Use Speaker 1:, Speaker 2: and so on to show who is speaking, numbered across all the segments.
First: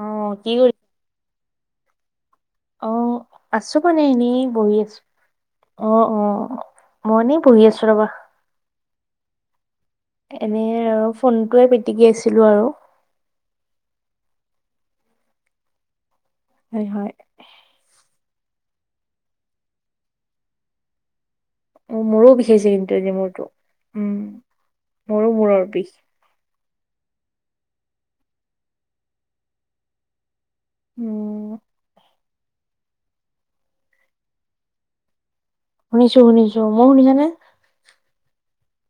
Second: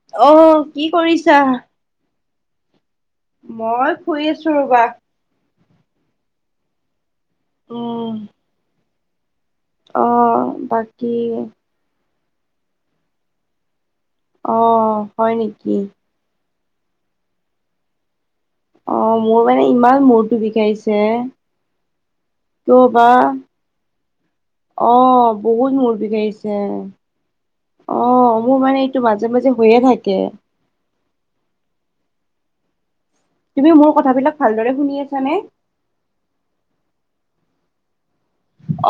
Speaker 1: অ
Speaker 2: অহ,
Speaker 1: কৰি
Speaker 2: কি কৰিছা?
Speaker 1: অহ, আছোঁ
Speaker 2: মই
Speaker 1: মানে
Speaker 2: শুই
Speaker 1: এনেই
Speaker 2: আছো
Speaker 1: বহি
Speaker 2: ৰবা।
Speaker 1: আছোঁ। অহ', অহ'। মই এনেই বহি আছোঁ ৰবা।
Speaker 2: উম অ
Speaker 1: এনেই আৰু
Speaker 2: বাকী
Speaker 1: ফোনটোৱে পিটিকি আছিলোঁ আৰু।
Speaker 2: অহ, হয় নেকি?
Speaker 1: হয়, হয়।
Speaker 2: অহ, মোৰ মানে ইমান মূৰটো বিষাইছে।
Speaker 1: অহ, মোৰো বিষাইছে কিন্তু আজি মূৰতো।
Speaker 2: অহ, বহুত
Speaker 1: বিষ
Speaker 2: মূৰ বিষাইছে। অহ, মোৰ মানে এইটো মাজে-মাজে হৈয়ে থাকে।
Speaker 1: উম।
Speaker 2: তুমি মোৰ কথাবিলাক ভালদৰে শুনি আছানে?
Speaker 1: শুনিছোঁ শুনিছোঁ। মোৰ শুনিছানে?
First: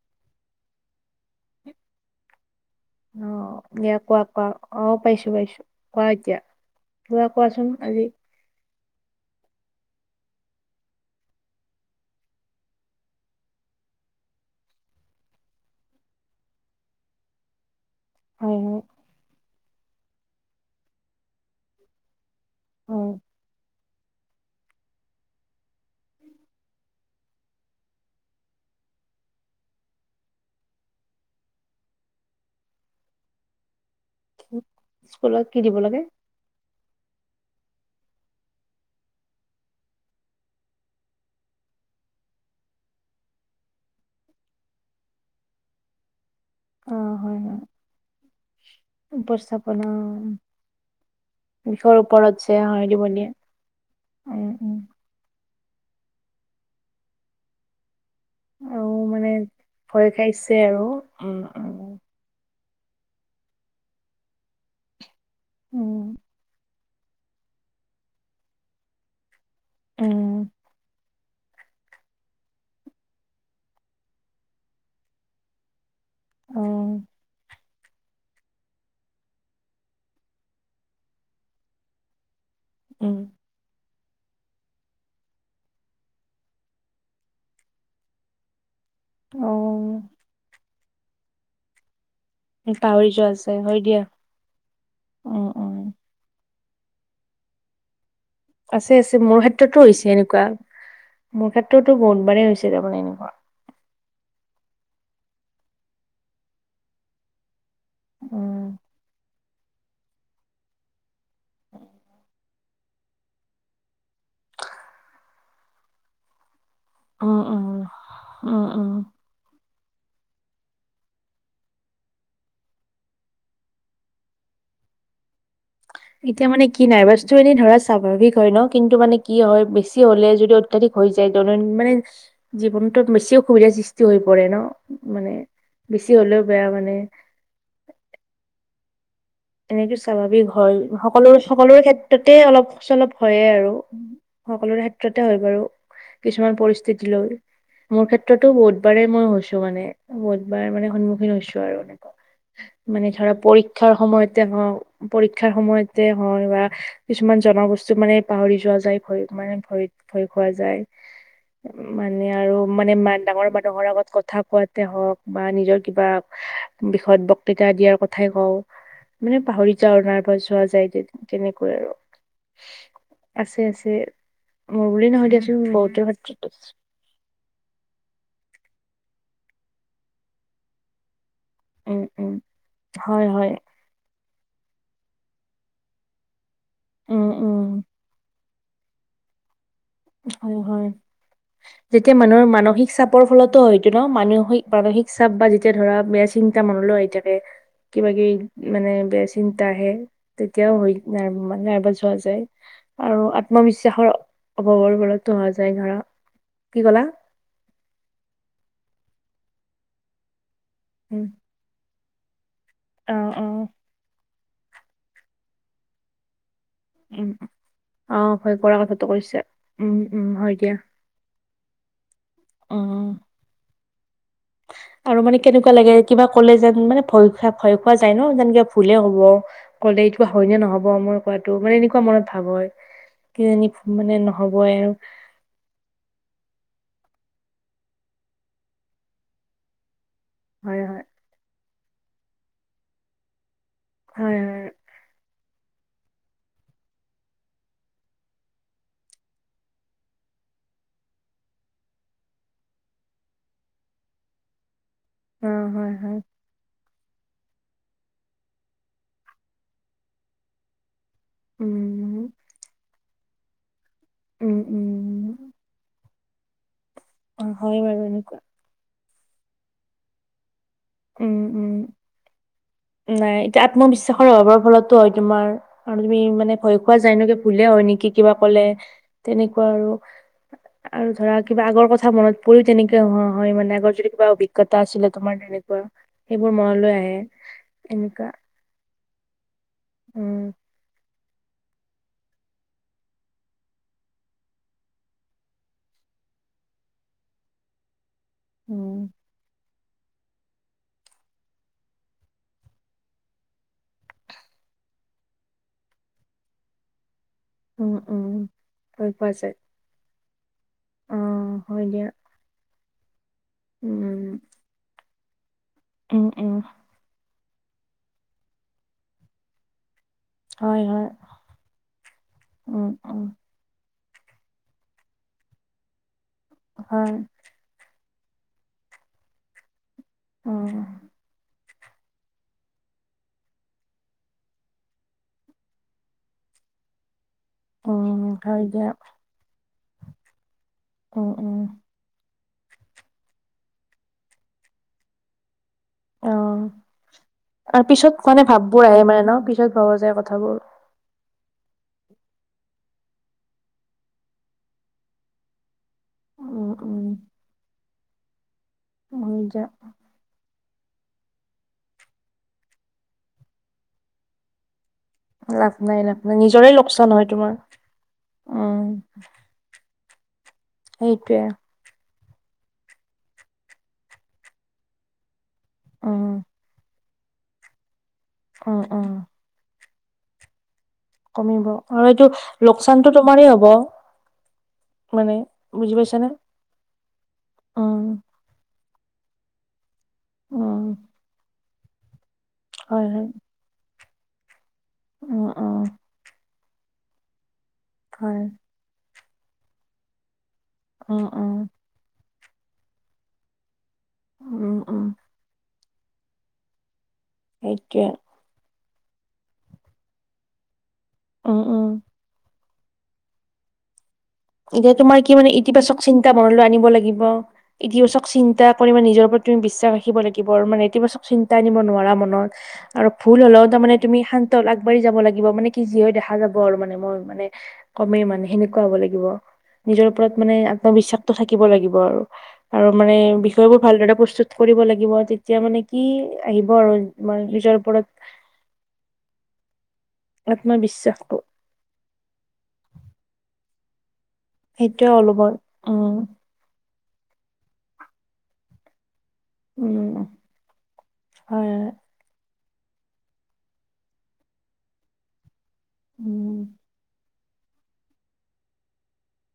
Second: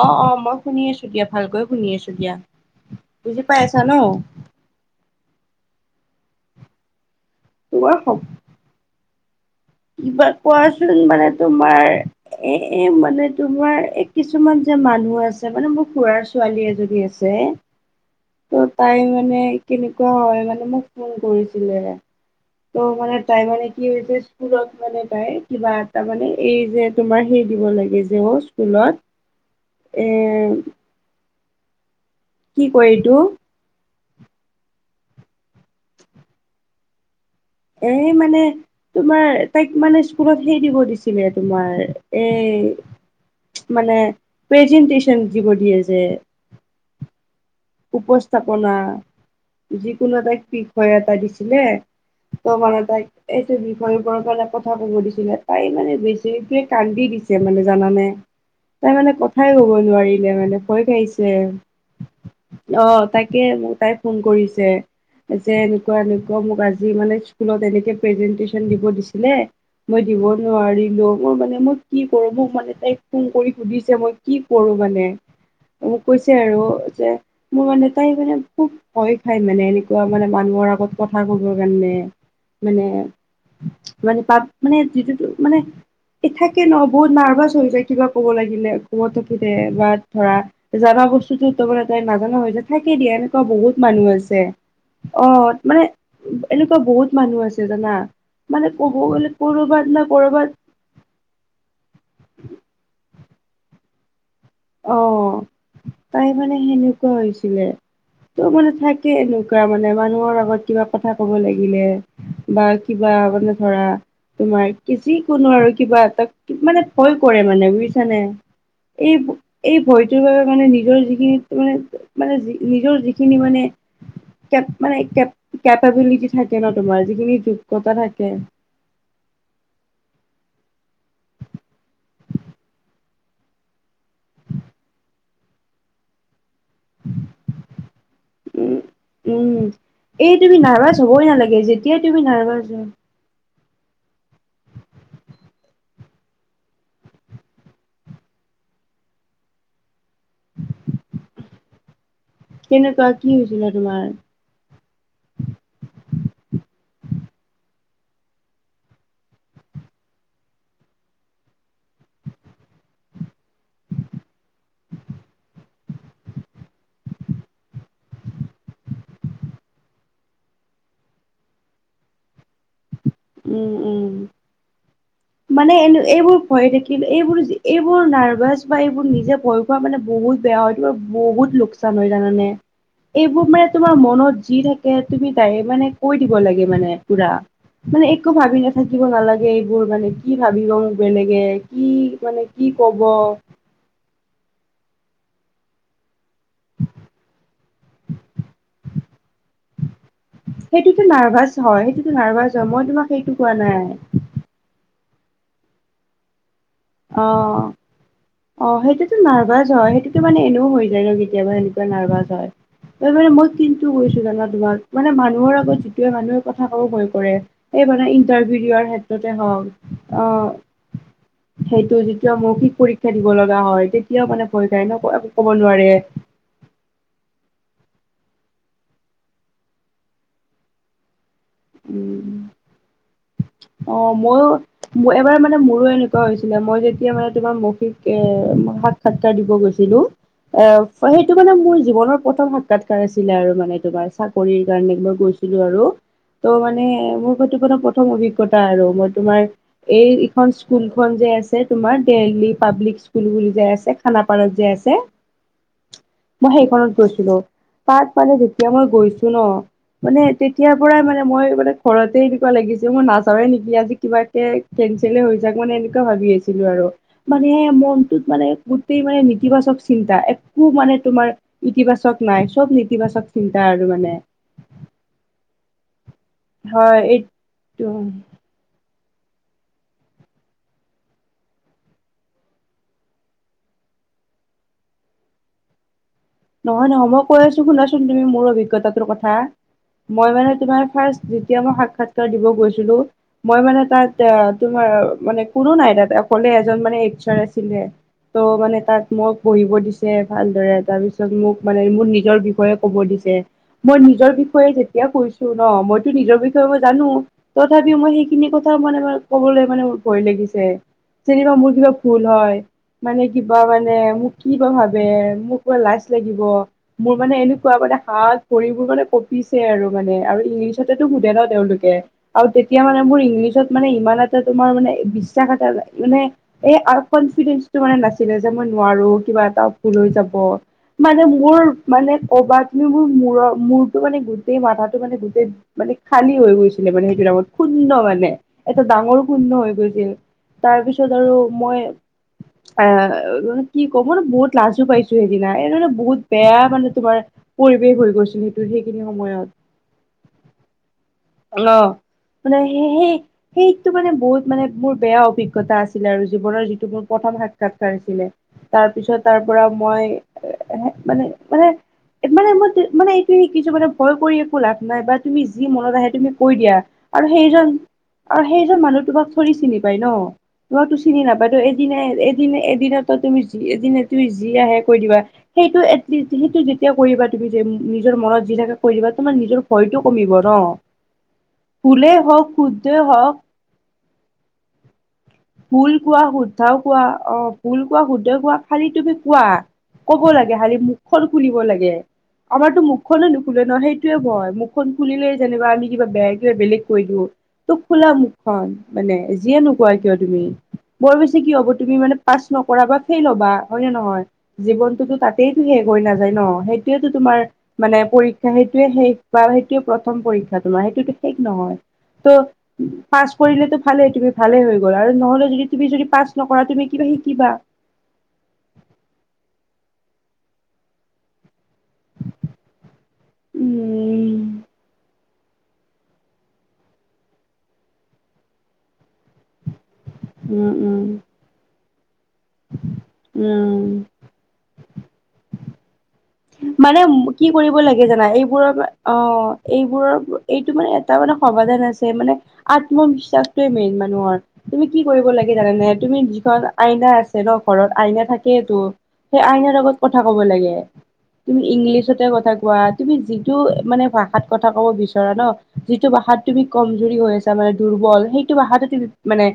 Speaker 2: অহ', অহ' মই শুনি আছোঁ দিয়া। ভালকৈ শুনি আছোঁ দিয়া। বুজি
Speaker 1: অহ,
Speaker 2: পাই আছা
Speaker 1: দিয়া
Speaker 2: ন?
Speaker 1: কোৱা কোৱা। অহ, পাইছোঁ পাইছোঁ কোৱা এতিয়া। কিবা কোৱাচোন আজি?
Speaker 2: তোমাৰ কিবা কোৱাচোন। মানে তোমাৰ এ মানে তোমাৰ এ কিছুমান যে মানুহ আছে মানে মোৰ খুৰাৰ ছোৱালী এজনী আছে।
Speaker 1: হয়
Speaker 2: তো
Speaker 1: হয়
Speaker 2: তাই মানে কেনেকুৱা হয় মানে মোক ফোন কৰিছিলে। তো
Speaker 1: অ
Speaker 2: মানে তাই মানে কি হৈছে স্কুলত মানে তাই কিবা এটা মানে এই যে তোমাৰ সেই দিব লাগে যে অ', স্কুলত। এই কি কয় এইটো?
Speaker 1: স্কুলত কি দিব লাগে?
Speaker 2: এ মানে তোমাৰ তাইক মানে স্কুলত সেই দিব দিছিলে তোমাৰ এ এ মানে প্ৰেজেণ্টেচনছ যিব দিয়ে যে।
Speaker 1: অ', হয় হয়।
Speaker 2: উপস্থাপনা,
Speaker 1: উপস্থাপনা
Speaker 2: যিকোনো এটাই বিষয় এটা দিছিলে।
Speaker 1: বিষয়ৰ ওপৰত
Speaker 2: তো
Speaker 1: যে
Speaker 2: মানে
Speaker 1: হয় দিব
Speaker 2: তাইক
Speaker 1: দিয়ে
Speaker 2: এইটো বিষয়বোৰৰ কাৰণে
Speaker 1: উম
Speaker 2: কথা
Speaker 1: উম
Speaker 2: ক'ব দিছিলে। তাই মানে বেছিকে কান্দি দিছে মানে জানানে। তাই মানে কথাই ক'ব
Speaker 1: ভয়
Speaker 2: নোৱাৰিলে
Speaker 1: খাইছে
Speaker 2: মানে
Speaker 1: আৰু
Speaker 2: ভয়
Speaker 1: উম
Speaker 2: খাইছে। অ', তাকে মোক তাই ফোন কৰিছে যে এনেকুৱা
Speaker 1: উম
Speaker 2: এনেকুৱা মোক আজি আজি মানে স্কুলত এনেকে প্ৰেজেণ্টেচন দিব দিছিলে মই দিব নোৱাৰিলো। মোৰ মানে মই কি কৰো মোক মানে তাইক ফোন কৰি সুধিছে মই কি কৰো মানে। তো মোক কৈছে আৰু যে মোৰ মানে তাই মানে খুব ভয় খায় মানে এনেকুৱা মানে মানুহৰ আগত কথা ক'বৰ কাৰণে। মানে
Speaker 1: উম
Speaker 2: মানে তাত মানে যিটো তো মানে এ থাকে ন বহুত নাৰ্ভাচ হৈ যায় কিবা ক'ব লাগিলে। ক'ব
Speaker 1: অ
Speaker 2: থাকিলে বা ধৰা জানা বস্তুটোত তাৰমানে তাই যিমানৰ হৈছে থাকি
Speaker 1: পাহৰি
Speaker 2: দিয়া
Speaker 1: যোৱা
Speaker 2: এনেকুৱা
Speaker 1: আছে হয়
Speaker 2: বহুত
Speaker 1: দিয়া
Speaker 2: মানুহ আছে।
Speaker 1: উম
Speaker 2: অ',
Speaker 1: উম
Speaker 2: মানে এনেকুৱা বহুত মানুহ আছে জানা। মানে
Speaker 1: আছে
Speaker 2: ক'ব
Speaker 1: আছে।
Speaker 2: গ'লে
Speaker 1: মোৰ ক্ষেত্ৰতো
Speaker 2: কৰবাত না
Speaker 1: হৈছে এনেকুৱা।
Speaker 2: কৰবাত
Speaker 1: মোৰ ক্ষেত্ৰতো বহুত বাৰেই হৈছে দেখোন এনেকুৱা।
Speaker 2: অ', তাই মানে সেনেকুৱা হৈছিলে। তো
Speaker 1: উম
Speaker 2: মানে থাকে এনেকু কুৱা মানে মানুহৰ আগত কিবা কথা ক'ব লাগিলে বা কিবা মানে ধৰা তোমাৰ কি যিকোনো আৰু কিবা এটা। মানে ভয়
Speaker 1: উম
Speaker 2: কৰে
Speaker 1: উম
Speaker 2: মানে বুজিছানে।
Speaker 1: উম উম
Speaker 2: এই এই ভয়টোৰ বাবে মানে নিজৰ যিখিনি মানে মানে নিজৰ যিখিনি মানে কেপ মানে কেপ কেপাবিলিটি
Speaker 1: এতিয়া
Speaker 2: থাকে
Speaker 1: মানে
Speaker 2: ন
Speaker 1: কি নাই
Speaker 2: তোমাৰ
Speaker 1: এবাৰ বস্তু
Speaker 2: যিখিনি
Speaker 1: এনে ধৰা
Speaker 2: যোগ্যতা থাকে
Speaker 1: স্বাভাৱিক হয় ন। কিন্তু মানে কি হয় বেছি হ'লে যদি অত্যাধিক হৈ যায় দৈনন্দিন মানে জীৱনতো বেছি অসুবিধাৰ সৃষ্টি হৈ পৰে ন মানে। বেছি হ'লেও বেয়া মানে।
Speaker 2: উম উম
Speaker 1: এনেকে
Speaker 2: এই
Speaker 1: স্বাভাৱিক
Speaker 2: তুমি
Speaker 1: হয়
Speaker 2: নাৰ্ভাছ হ'বই
Speaker 1: সকলো
Speaker 2: নালাগে
Speaker 1: সকলোৰে
Speaker 2: যেতিয়াই তুমি
Speaker 1: ক্ষেত্ৰতে
Speaker 2: নাৰ্ভাছ হোৱা
Speaker 1: অলপ-চলপ হয়ে আৰু। সকলোৰে ক্ষেত্ৰতে হয় বাৰু। কিছুমান পৰিস্থিতি লৈ। মোৰ ক্ষেত্ৰতো বহুতবাৰে মই হৈছো মানে। বহুতবাৰ মানে সন্মুখীন হৈছো আৰু এনেকুৱা। মানে
Speaker 2: কেনেকুৱা কি
Speaker 1: ধৰা
Speaker 2: হৈছিলে
Speaker 1: পৰীক্ষাৰ
Speaker 2: তোমাৰ
Speaker 1: সময়ত। পৰীক্ষাৰ সময়তে হয় বা কিছুমান জনবস্তু মানে পাহৰি যোৱা যায় ভয়ত মানে। ভৰিত ভয় খোৱা যায়। মানে আৰু মানে মাক ডাঙৰ মানুহৰ আগত কথা কোৱাতে হওঁক বা নিজৰ কিবা বিষয়ত বক্তৃতা দিয়াৰ কথাই কওঁ। মানে পাহৰি যাওঁ ধৰা নাৰ্ভাছ হোৱা যায় তেনেকুৱা আৰু। আছে
Speaker 2: উম
Speaker 1: আছে
Speaker 2: উম
Speaker 1: মই
Speaker 2: মানে এনে এইবোৰ ভয় থাকিলে এইবোৰ এইবোৰ নাৰ্ভাছ বা এইবোৰ নিজে ভয় খোৱা মানে বহুত বেয়া হয় কিবা বহুত
Speaker 1: উম
Speaker 2: লোকচান হয়
Speaker 1: উম
Speaker 2: জানানে
Speaker 1: হয়
Speaker 2: এইবোৰ
Speaker 1: হয়
Speaker 2: মানে তোমাৰ মনত যি থাকে তুমি তাই মানে কৈ দিব লাগে মানে
Speaker 1: উম
Speaker 2: পুৰা।
Speaker 1: উম
Speaker 2: মানে একো ভাবি থাকিব নালাগে এই
Speaker 1: হয় হয়,
Speaker 2: কি
Speaker 1: যেতিয়া মানুহৰ
Speaker 2: মানে কি
Speaker 1: মানসিক
Speaker 2: কব
Speaker 1: চাপৰ ফলতো হয় এইটো ন', মানসিক মানসিক চাপ বা যেতিয়া ধৰা, বেয়া চিন্তা মনলৈ আহি থাকে। কিবা কিবি মানে বেয়া চিন্তা আহে, তেতিয়াও হয়,
Speaker 2: সেইটোতো
Speaker 1: না মানে
Speaker 2: হয়
Speaker 1: নাৰ্ভাচ হোৱা
Speaker 2: সেইটোতো
Speaker 1: যায়।
Speaker 2: নাৰ্ভাচ হয় মই তোমাক
Speaker 1: আৰু
Speaker 2: সেইটো কোৱা নাই
Speaker 1: আত্মবিশ্বাসৰ অভাৱৰ বলতো হোৱা যায় ধৰা। কি ক'লা
Speaker 2: অ', অ', সেইটোতো নাৰ্ভাছ হয়, সেইটোতো মানে হৈ যায় ন'
Speaker 1: উম
Speaker 2: কেতিয়াবা সনেকুৱা নাৰ্ভাচ হয়,
Speaker 1: অ
Speaker 2: তাৰমানে
Speaker 1: অ
Speaker 2: মই কিন্তু কৈছো জানা মানে মানুহৰ আগত, যিটোৱে মানুহ কথা ক'ব ভয়
Speaker 1: উম
Speaker 2: কৰে, সেই মানে
Speaker 1: অ ভয়
Speaker 2: ইণ্টাৰভিউ
Speaker 1: কৰা
Speaker 2: দিয়াৰ
Speaker 1: কথাটো কৈছা
Speaker 2: ক্ষেত্ৰতেই হওঁক,
Speaker 1: উম উম হয় দিয়া
Speaker 2: অহ সেইটো যেতিয়া মৌখিক
Speaker 1: উম
Speaker 2: পৰীক্ষা দিব লগা হয়, তে
Speaker 1: আৰু মানে কেনেকুৱা লাগে? কিবা ক'লে যেন মানে ভয় খো খা খোৱা যায় ন', যেনকে ভুলে হ'ব, ক'লে এইটো হয়নে নহ'ব মোৰ। টো মানে এনেকুৱা
Speaker 2: উম
Speaker 1: মনত ভাব হয়। কিজানি
Speaker 2: অ',
Speaker 1: মানে
Speaker 2: ময়ো,
Speaker 1: নহ'বই আৰু
Speaker 2: এবাৰ মানে মোৰো এনেকুৱা হৈছিলে, মই যেতিয়া মানে তোমাৰ মৌখিক এই সাক্ষাৎকাৰ দিব গৈছিলোঁ, এ
Speaker 1: হয় হয়
Speaker 2: সেইটো মানে মোৰ জীৱনৰ প্ৰথম সাক্ষাৎকাৰ আছিলে আৰু মানে তোমাৰ,
Speaker 1: হয়
Speaker 2: চাকৰিৰ
Speaker 1: হয়
Speaker 2: কাৰণে তোমাৰ গৈছিলোঁ আৰু। ত' মানে মোৰ হয়তো প্ৰথম অভিজ্ঞতা আৰু, মই তোমাৰ এই-এইখন স্কুলখনযে আছে তোমাৰ, দেলহি পাব্লিক স্কুল বুলি যাই আছে, খানাপাৰাত যে আছে।
Speaker 1: অ হয় হয়
Speaker 2: মই সেইখনত গৈছিলোঁ, তাত মানে যেতিয়া মই গৈছোঁ ন', মানে তেতিয়াৰ পৰাই মানে মই মানে ঘৰতেই
Speaker 1: উম
Speaker 2: এনেকুৱা লাগিছে, মই নাযাওঁ নেকি আজি কিবাকে
Speaker 1: উম
Speaker 2: কেনচলেই
Speaker 1: উম
Speaker 2: হৈ যাওঁক, মানে এনেকুৱা ভাবি আছিলোঁ আৰু,
Speaker 1: অ
Speaker 2: মানে
Speaker 1: হয় বাৰু
Speaker 2: মনটোত
Speaker 1: এনেকুৱা
Speaker 2: মানে গোটেই মানে নেতিবাচক চিন্তা। একো মানে তোমাৰ
Speaker 1: উম উম
Speaker 2: ইতিবাচক নাই, চব নেতি
Speaker 1: নাই, এতিয়া আত্মবিশ্বাসৰ অভাৱৰ ফলতো হয় তোমাৰ। তুমি মানে ভয় খোৱা
Speaker 2: হয়
Speaker 1: যায়
Speaker 2: এই
Speaker 1: ন', ভুলে হয় নেকি? কিবা ক'লে, তেনেকুৱা আৰু। আৰু ধৰা কিবা আগৰ কথা মনত পৰিও তেনেকে হোৱা হয় মানে, আগৰ যদি কিবা অভিজ্ঞতা আছিলে তোমাৰ তেনে কোৱা
Speaker 2: নহয় নহয় মই কৈ আছোঁ, শুনাচোন, তুমি
Speaker 1: এনেকুৱা
Speaker 2: মোৰ অভিজ্ঞতাটোৰ কথা, মই
Speaker 1: উম
Speaker 2: মানে তোমাৰ ফাৰ্ষ্ট যেতিয়া মই সাক্ষাৎকাৰ দিব গৈছিলোঁ, মই মানে তাত তোমাৰ মানে কোনো নাই তাত অকলে এজন মানে এইচ আৰ আছিলে, ত' মানে
Speaker 1: উম
Speaker 2: তাত মোক বঢ়িব দিছে ভালদৰে, তাৰপিছত মোক মানে মোৰ নিজৰ বিষয়ে ক'ব দিছে, মই নিজৰ বিষয়ে যেতিয়া কৈছোঁ ন', মইতো নিজৰ বিষয়ে মই জানো,
Speaker 1: উম
Speaker 2: তথাপিওঁ মই
Speaker 1: উম
Speaker 2: সেইখিনি কথা মানে
Speaker 1: গৈ পোৱা যায়
Speaker 2: কবলৈ মানে ভয় লাগিছে।
Speaker 1: অ
Speaker 2: যেনিবা মোৰ
Speaker 1: হয়
Speaker 2: কিবা
Speaker 1: দিয়া
Speaker 2: ভুল হয়, মানে কিবা মানে, মোক
Speaker 1: উম
Speaker 2: কিবা ভাবে? মোক লাজ
Speaker 1: উম
Speaker 2: লাগিব,
Speaker 1: উম
Speaker 2: মোৰ মানে এনেকুৱা মানে হাত ভৰিবোৰ মানে কঁপিছে আৰু। মানে আৰু
Speaker 1: হয়
Speaker 2: ইংলিছতেতো
Speaker 1: হয়
Speaker 2: সোধে ন' তেওঁলোকে, আৰু তেতিয়া
Speaker 1: উম
Speaker 2: মানে মোৰ
Speaker 1: উম
Speaker 2: ইংলিছত মানে ইমান এটা তোমাৰ মানে বিশ্বাস এটা, মানে এই
Speaker 1: হয়
Speaker 2: কনফিডেন্সটো মানে নাছিল। ছিলে যে, মই নোৱাৰো, কিবা এটা ভুল হৈ যাব।
Speaker 1: উম
Speaker 2: মানে মোৰ মানে ক'বাত তুমি মোৰ মৰৰ মূৰটো মানে গোটেই মাথাটো মানে গোটেই মানে খাই হৈ গৈছিলে মানে সেইটো নামত শুন্য
Speaker 1: উম
Speaker 2: মানে,
Speaker 1: হয়
Speaker 2: এটা
Speaker 1: দিয়া
Speaker 2: ডাঙৰ শূন্য হৈ গৈছিল, তাৰপিছত
Speaker 1: উম
Speaker 2: আৰু
Speaker 1: উম
Speaker 2: মই অহ, কি ক'ব ন', বহুত লাজো পাইছোঁ সেইদিনা, [unintelligible] বহুত
Speaker 1: অ
Speaker 2: বেয়া মানে তোমাৰ
Speaker 1: আৰু
Speaker 2: পৰিৱেশ হৈ
Speaker 1: পিছত মানে
Speaker 2: গৈছিল সেইটো,
Speaker 1: ভাববোৰ আহে
Speaker 2: সেইখিনি
Speaker 1: মানে ন
Speaker 2: সময়ত।
Speaker 1: পিছত ভবা যায় কথাবোৰ
Speaker 2: অ', মানে সেই-সেইটো মানে বহুত মানে, মোৰ বেয়া অভিজ্ঞতা আছ ছিলে আৰু, জীৱনৰ
Speaker 1: উম
Speaker 2: যিটো মোৰ
Speaker 1: উম
Speaker 2: প্ৰথম সাক্ষাৎকাৰ আছিলে, তাৰপিছত
Speaker 1: হয়
Speaker 2: তাৰপৰা
Speaker 1: দিয়া
Speaker 2: মই মানে, মানে মানে, মই মানে এইটো শিকিছোঁ, মানে ভয় কৰি একো লাভ নাইবা তুমি যি
Speaker 1: লাভ
Speaker 2: মনত
Speaker 1: নাই
Speaker 2: আহে
Speaker 1: লাভ
Speaker 2: তুমি
Speaker 1: নাই
Speaker 2: কৈ
Speaker 1: নিজৰে
Speaker 2: দিয়া,
Speaker 1: লোকচান
Speaker 2: আৰু
Speaker 1: হয় তোমাৰ
Speaker 2: সেইজন আৰু সেইজন
Speaker 1: উম
Speaker 2: মানুহ তোমাক থ'ৰি চিনি পায় ন', তোমাকতো চিনি
Speaker 1: সেইটোৱে
Speaker 2: নাপায় ত' এদিন এদিন, এদিনে তুমি যি, এদিনে তুমি যি আহে কৈ দিবা। সেইটো
Speaker 1: উম
Speaker 2: এলিষ্ট, সেইটো যেতিয়া কৰিবা তুমি যে নিজৰ মনত যি থাকে
Speaker 1: উম
Speaker 2: কৈ
Speaker 1: উম
Speaker 2: দিবা। তোমাৰ নিজৰ ভয়টো কমিব ন'।
Speaker 1: কমিব, আৰু
Speaker 2: ভুলেই
Speaker 1: এইটো
Speaker 2: হওক শুদ্ধই
Speaker 1: লোকচানটো
Speaker 2: হওক
Speaker 1: তোমাৰে হ'ব। মানে
Speaker 2: ভুল
Speaker 1: বুজি
Speaker 2: কোৱা,
Speaker 1: পাইছানে?
Speaker 2: শুদ্ধাও কোৱা। অ', ফুল কোৱা
Speaker 1: উম
Speaker 2: শুদ্ধ কোৱা খালি তুমি কোৱা। ক'ব লাগে খালি।
Speaker 1: উম
Speaker 2: মুখখন খুলিব লাগে। আমাৰতো
Speaker 1: হয় হয়
Speaker 2: মুখনে নুখোলে ন'। সেইটোয়ে ভয়, মুখখন খুলিলেই
Speaker 1: উম
Speaker 2: যেনিবা
Speaker 1: উম
Speaker 2: আমি নে কিবা বেলেগ কৈ দিওঁ। তোক খোলা
Speaker 1: হয়
Speaker 2: মুখখন, মানে যিয়ে নোকোৱা কিয় তুমি বৰ
Speaker 1: উম
Speaker 2: বেছি কি
Speaker 1: উম
Speaker 2: হ'ব তুমি মানে পাছ নকৰা বা ফেইল হ'বা। হয় নে নহয়।
Speaker 1: উম উম
Speaker 2: জীৱনটোতো তাতেইতো শেষ হৈ নাযায় ন'। সেইটোয়োটো তোমাৰ মানে
Speaker 1: সেইটোৱে
Speaker 2: পৰীক্ষা। সেইটোয়ে শেষ বা সেইটোয়ে প্ৰথম পৰীক্ষা তোমাৰ। সেই টোটো ঠিক
Speaker 1: উম
Speaker 2: নহয়।
Speaker 1: উম
Speaker 2: ত', পাছ কৰিলেটো ভালে, তুমি ভালে হৈ
Speaker 1: এতিয়া
Speaker 2: গ'ল আৰু
Speaker 1: তোমাৰ কি
Speaker 2: নহ'লে
Speaker 1: মানে
Speaker 2: যদি তুমি
Speaker 1: ইতিবাচক
Speaker 2: যদি পাছ
Speaker 1: চিন্তা মনলৈ
Speaker 2: নকৰা তুমি
Speaker 1: আনিব
Speaker 2: কিবা
Speaker 1: লাগিব।
Speaker 2: শিকিবা।
Speaker 1: ইতিবাচক চিন্তা কৰি মানে নিজৰ প্ৰত তুমি বিশ্বাস ৰাখিব লাগিব আৰু মানে ইতিবাচক চিন তাই নিব নোৱাৰা মনত, আৰু ভুল হ'লেও তাৰমানে তুমি
Speaker 2: উম
Speaker 1: শান্তল, আগবাঢ়ি যাব লাগ লিব মানে কি, যি হৈ দেখা যাব আৰু মানে মই মানে কমেই মানে সেনেকুৱা হ'ব লাগিব। নিজৰ ওপৰত মানে
Speaker 2: উম উম
Speaker 1: আত্মবিশ্বাসটো থাকিব লাগিব আৰু। আৰু মানে বিষয়বোৰ
Speaker 2: উম
Speaker 1: ভালদৰে প্ৰস্তুত কৰিব লাগিব, তেতিয়া মানে কি আহিব আৰু
Speaker 2: মানে কি
Speaker 1: নিজৰ
Speaker 2: কৰিব
Speaker 1: ওপৰত
Speaker 2: লাগে জানা। এইবোৰৰ অ', এইবোৰৰ এইটো মানে এটা
Speaker 1: আত্মবিশ্বাসটো
Speaker 2: মানে সমাধান আছে, মানে আত্মবিশ্বাসটোৱে মেইন মানুহৰ। তুমি কি
Speaker 1: সেইটোৱে
Speaker 2: কৰিব
Speaker 1: অলপমান
Speaker 2: লাগে জানে নে?
Speaker 1: উম
Speaker 2: তুমি যিখন আইনা আছে ন', ঘৰত, আইনা থাকেইেতো। সেই আইনাৰ আগত
Speaker 1: উম
Speaker 2: কথা ক'ব লাগে। তুমি
Speaker 1: হয়
Speaker 2: ইংলিছতে কথা কোৱা। তুমি যিটো মানে ভাষাত কথা ক'ব বিচৰা ন' যিটো ভাষাত
Speaker 1: উম
Speaker 2: তুমি কমজুৰি হৈ আছা, মানে দুৰ্বল। সেইটো ভাষাতে তুমি মানে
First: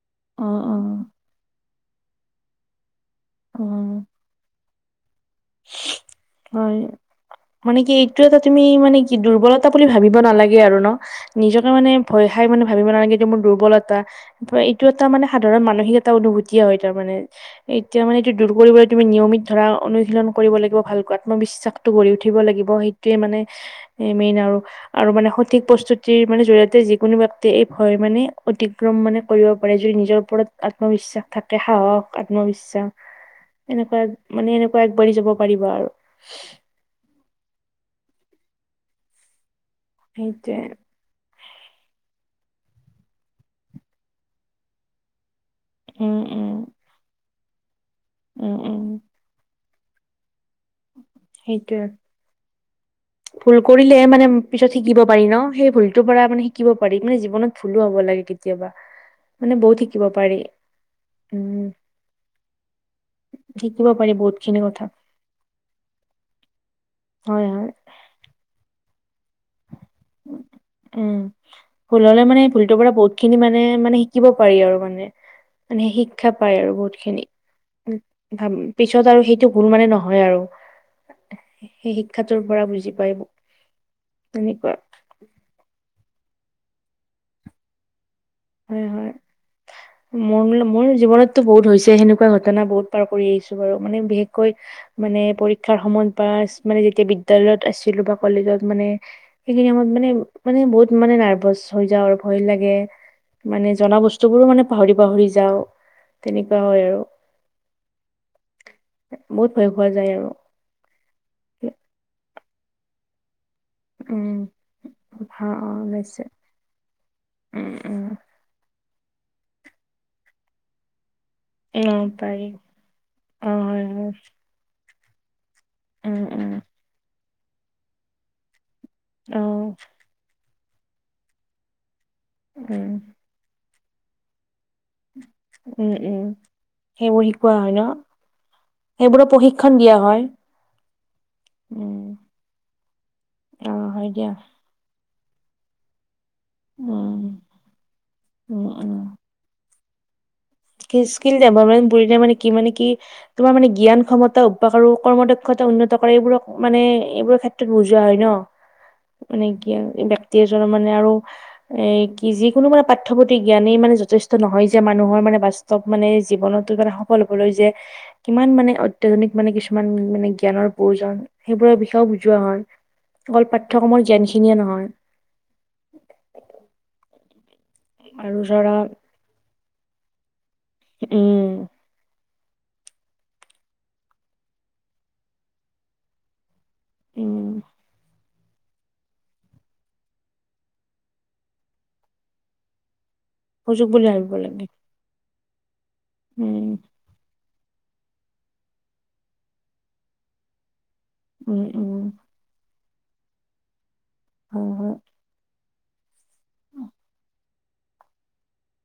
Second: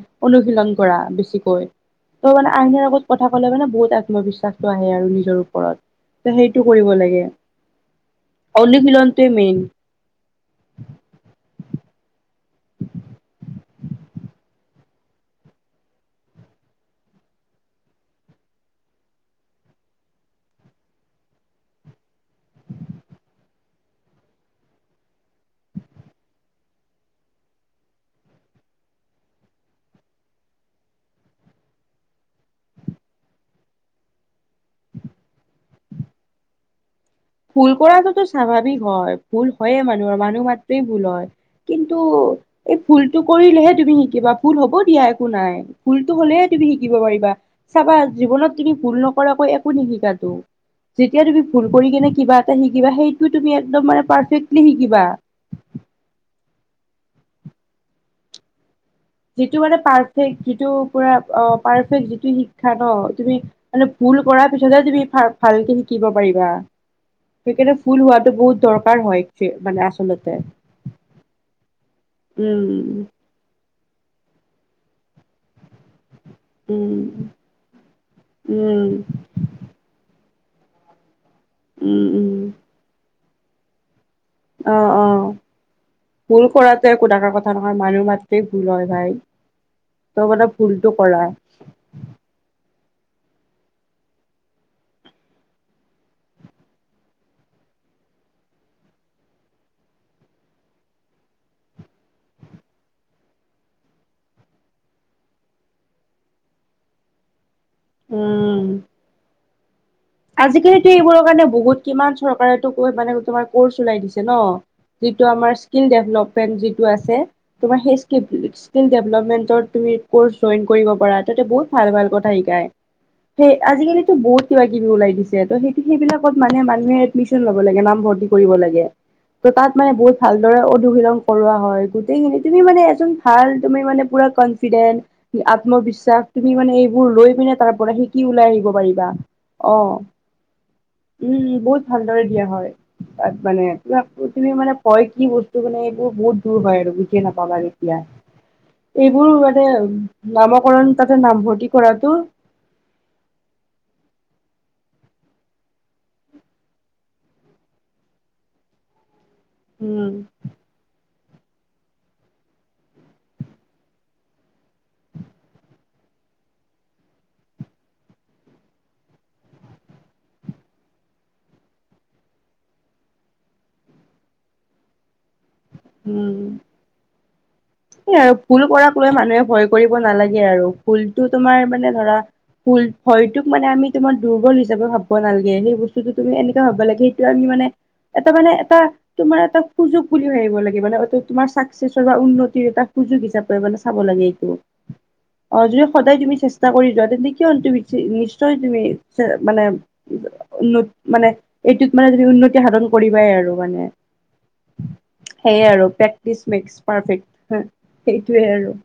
Speaker 1: অ
Speaker 2: অনুশীলন
Speaker 1: অ
Speaker 2: কৰা বেছিকৈ। ত' মানে আইনৰ আগত কথা ক'লে
Speaker 1: অ',
Speaker 2: মানে বহুত আত্মবিশ্বাস ত', আহে আৰু নিজৰ ওপৰত। ত', সেইটো
Speaker 1: হয়।
Speaker 2: কৰিব লাগে।
Speaker 1: মানে কি, এইটো এটা তুমি মানে কি
Speaker 2: অনুশীলনটোৱে মেইন
Speaker 1: দুৰ্বলতা বুলি ভাবিব নালাগে আৰু ন'। নিজকে মানে ভয় ভাই মানে ভাবিব নালাগে এইটো মোৰ দুৰ্বলতা। এইটো এটা মানে সাধাৰণ মানসিক এটা অনুভূতি হয়, তাৰ মানে এতিয়া মানে এইটো দুৰ্বল বুলি তুমি নিয়মিত ধৰা, অনুশীলন কৰিব লাগিব ভালকৈ। আত্মবিশ্বাসটো গঢ় উঠিব লাগিব, সেইটোয়ে মানে মেইন আৰু মানে সঠিক প্ৰস্তুতিৰ মানে জৰি়য়তে, যিকোনো ব্যক্তিয়ে এই ভয় মানে অতিক্ৰম মানে কৰিব পাৰে। যদি নিজৰ ৰত আত্মবিশ্বাস থাকে। সাহস, আত্মবিশ্বাস, এনেকুৱা মানে এনেকুৱা কৰি যাব পাৰিব আৰু।
Speaker 2: ভূল কৰাটোতো স্বাভাৱিক হয়। ভুল হয়য়ে মানুহৰ, মানুহ
Speaker 1: সেইটোৱে।
Speaker 2: মাত্ৰ ভুল হয়। কিন্তু এই ভুলটো কৰিলেহে তুমি শিকিবা। ভুল হ'ব দিয়া, একো নাই।
Speaker 1: উম,
Speaker 2: ভুলতো
Speaker 1: উম,
Speaker 2: হ'লেহে তুমি শিকিব পাৰিবা। চাবা, জীৱনত
Speaker 1: উম,
Speaker 2: তুমি
Speaker 1: উম,
Speaker 2: ভুল নকৰাকৈ একো নিশিকাতো। যেতিয়া তুমি ভুল
Speaker 1: সেইটোয়ে
Speaker 2: কৰি কিনে কিবা এটা শিকিবা সেইটো তুমি
Speaker 1: ভুল
Speaker 2: একদম
Speaker 1: কৰিলেহে মানে
Speaker 2: পাৰফেক্টলি
Speaker 1: পিছত শিকিব
Speaker 2: শিকিবা
Speaker 1: পাৰি ন'। সেই ভুলটোৰ পৰা মানে শিকিব পাৰি মানে, জীৱনত ভুলো হ'ব লাগে কেতিয়াবা।
Speaker 2: যিটো
Speaker 1: বহুত
Speaker 2: মানে
Speaker 1: শিকিব
Speaker 2: পাৰফেক,
Speaker 1: পাৰি
Speaker 2: যিটো পুৰা অ'।
Speaker 1: উম,
Speaker 2: পাৰফেক্ট যিটো শিক্ষা ন', তুমি
Speaker 1: শিকিব
Speaker 2: মানে
Speaker 1: পাৰি
Speaker 2: ভূল
Speaker 1: বহুত
Speaker 2: কৰাৰ
Speaker 1: খিনি কথা
Speaker 2: পিছতহে, তুমি ভাল, ভালকে শিকিব পাৰিবা।
Speaker 1: হয়, হয়,
Speaker 2: সেইকাৰণে ভুল হোৱা বহুত দৰকাৰ হয়। মানে আচলতে
Speaker 1: উম। ভুল হ'লে মানে ভুলটোৰ পৰা
Speaker 2: উম।
Speaker 1: বহুত খিনি মানে মানে শিকিব পাৰি আৰু মানে। মানে শিক্ষা পায় আৰু বহুত
Speaker 2: উম,
Speaker 1: খিনি।
Speaker 2: উম,
Speaker 1: পিছত আৰু সেইটো ভুল মানে নহয় আৰু। সেই
Speaker 2: উম,
Speaker 1: শিক্ষাটোৰ
Speaker 2: উম,
Speaker 1: পৰা বুজি পাই। তেনেকুৱা
Speaker 2: অ, অ'। ভুল কৰাটো একো ডাঙৰ কথা নহয়। মানুহ মাত
Speaker 1: হয়, হয়।
Speaker 2: মানে
Speaker 1: মোৰ মোৰ
Speaker 2: ভুলটো কৰা।
Speaker 1: জীৱনতটো বহুত হৈছে সেনেকুৱা ঘটনা, বহুত পাৰ কৰি আহিছো বাৰু, মানে বিশেষকৈ মানে পৰীক্ষাৰ সময়ত বা মানে যেতিয়া বিদ্যালয়ত আছিল লোবা কলেজত মানে সেইখিনি সময়ত মানে মানে বহুত মানে নাৰ্ভাচ হৈ যাওঁ আৰু ভয় লাগে। মানে জনা বস্তুবোৰো মানে পাহৰি পাহৰি যাওঁ, তেনেকুৱা হয় আৰু।
Speaker 2: উম।
Speaker 1: বহুত ভয় খোৱা যায় আৰু।
Speaker 2: আজিকালিতো এইবোৰৰ কাৰণে বহুত কিমান চৰকাৰেতো মানে তোমাৰ ক'ৰ্চ ওলাই দিছে
Speaker 1: উম
Speaker 2: ন। যিটো
Speaker 1: হা
Speaker 2: আমাৰ
Speaker 1: অ
Speaker 2: স্কিল
Speaker 1: নিছে
Speaker 2: ডেভলপমেন্ট যিটো আছে
Speaker 1: উম
Speaker 2: তোমাৰ সেই
Speaker 1: উম
Speaker 2: স্কে স্কেল ডেভেলেপমেণ্টৰ তুমি ক'ৰ্চ জইন কৰিব পাৰা। বহুত ভাল
Speaker 1: অ
Speaker 2: ভাল কথা
Speaker 1: পাৰি
Speaker 2: শিকাই। সেই
Speaker 1: অ হয় হয়
Speaker 2: আজিকালিতো বহুত কিবা কিবি ওলাই দিছে। সেইটো টো
Speaker 1: উম
Speaker 2: সেইবিলাকত
Speaker 1: উম
Speaker 2: মানে মানুহে এডমিশ্যন ল'ব লাগে নাম ভৰ্তি কৰিব লাগে।
Speaker 1: অ
Speaker 2: টো তাত মানে বহুত ভালদৰে অনুশীলন কৰোৱা হয় গোটেইখিনি তুমি মানে
Speaker 1: উম
Speaker 2: এজন ভাল। তুমি মানে পোৰা কন কনফ্ৰিডেন,
Speaker 1: উম
Speaker 2: আত্মবিশ্বাস
Speaker 1: উম
Speaker 2: তুমি মানে এইবোৰ
Speaker 1: সেইবোৰ
Speaker 2: লৈ পিনে
Speaker 1: শিকোৱা হয়
Speaker 2: তাৰ
Speaker 1: ন
Speaker 2: পৰা সিকি ওলাই আহিব পাৰিবা।
Speaker 1: সেইবোৰৰ প্ৰশিক্ষণ
Speaker 2: অ'
Speaker 1: দিয়া হয়
Speaker 2: উম, বহুত
Speaker 1: উম
Speaker 2: ভালদৰে দিয়া হয়। তাত মানে
Speaker 1: অ',
Speaker 2: তম
Speaker 1: হয় দিয়া
Speaker 2: তুমি মানে কয় কি বস্তু মানে এইবোৰ বহুত। হয় আৰু বুজি
Speaker 1: উম,
Speaker 2: নাপাবা কেতিয়া
Speaker 1: উম,
Speaker 2: এইবোৰ মানে। নামকৰণ তাতে নামভৰ্তি
Speaker 1: স্কিলডেভলমেণ্ট
Speaker 2: কৰাটো
Speaker 1: বোলিলে মানে কি মানে কি তোমাৰ মানে জ্ঞান সন্মত। উপসাৰো কৰ্ম দক্ষতা উন্নত কৰে এইবোৰক মানে এইবোৰৰ ক্ষেত্ৰত বুজোৱা হয় ন। মানে কি
Speaker 2: উম,
Speaker 1: ব্যক্তি এজন মানে আৰু। এ কি যি কোনো মানে পাঠ্যপুথি জ্ঞানেই মানে যথেষ্ট নহয় যে মানুহৰ মানে বাস্তৱিক চ'ব মানে জীৱনত কাৰাণে সফল হ'বলৈ যে কিমান মানে অত্যাধুনিক মানে কিছুমান মানে জ্ঞানৰ প্ৰয়োজন, সেইবোৰৰ বিষয়েও বুজোৱা হয়। অকল পাঠ্যয়ক্ৰমৰ জ্ঞানখিনিয়ে নহয়।
Speaker 2: উম, আৰু ভুল কৰাক লৈ মানুহে ভয় কৰিব নালাগে আৰু। ফুলটো
Speaker 1: উম,
Speaker 2: তোমাৰ মানে ধৰা। ভূল ভয়টোক মানে আমি তোমাৰ দুৰ্বল হিচাপে ভাব নালাগে সেই বস্তুটো তুমি এনে। হ'ব লাগে, সেইটো আমি
Speaker 1: উম,
Speaker 2: মানে এটা মানে এটা তোমাৰ এটা সুযোগ বুলি ভাবিব লাগে। মানে অ' তোমাৰ চাকচেছৰ বা উন্নতিৰ এটা সুযোগ হিচাপে মানে
Speaker 1: সুযোগ
Speaker 2: চাব
Speaker 1: বুলি
Speaker 2: লাগে
Speaker 1: ভাবিব
Speaker 2: এইটো। অ' যদি সদায় তুমি
Speaker 1: উম
Speaker 2: চেষ্টা কৰি যোৱা তেন্তে। কিয় তুমি নিশ্চয় তুমি মানে উন্নতি। মানে
Speaker 1: উম
Speaker 2: এইটোত
Speaker 1: উম
Speaker 2: মানে তুমি উন্নতি সাধন কৰিবাই আৰু মানে।
Speaker 1: হ'ম হ'ম।
Speaker 2: সেয়ে আৰু প্ৰেক্টিচ মেক্স পাৰফেক্ট সেইটোৱে আৰু।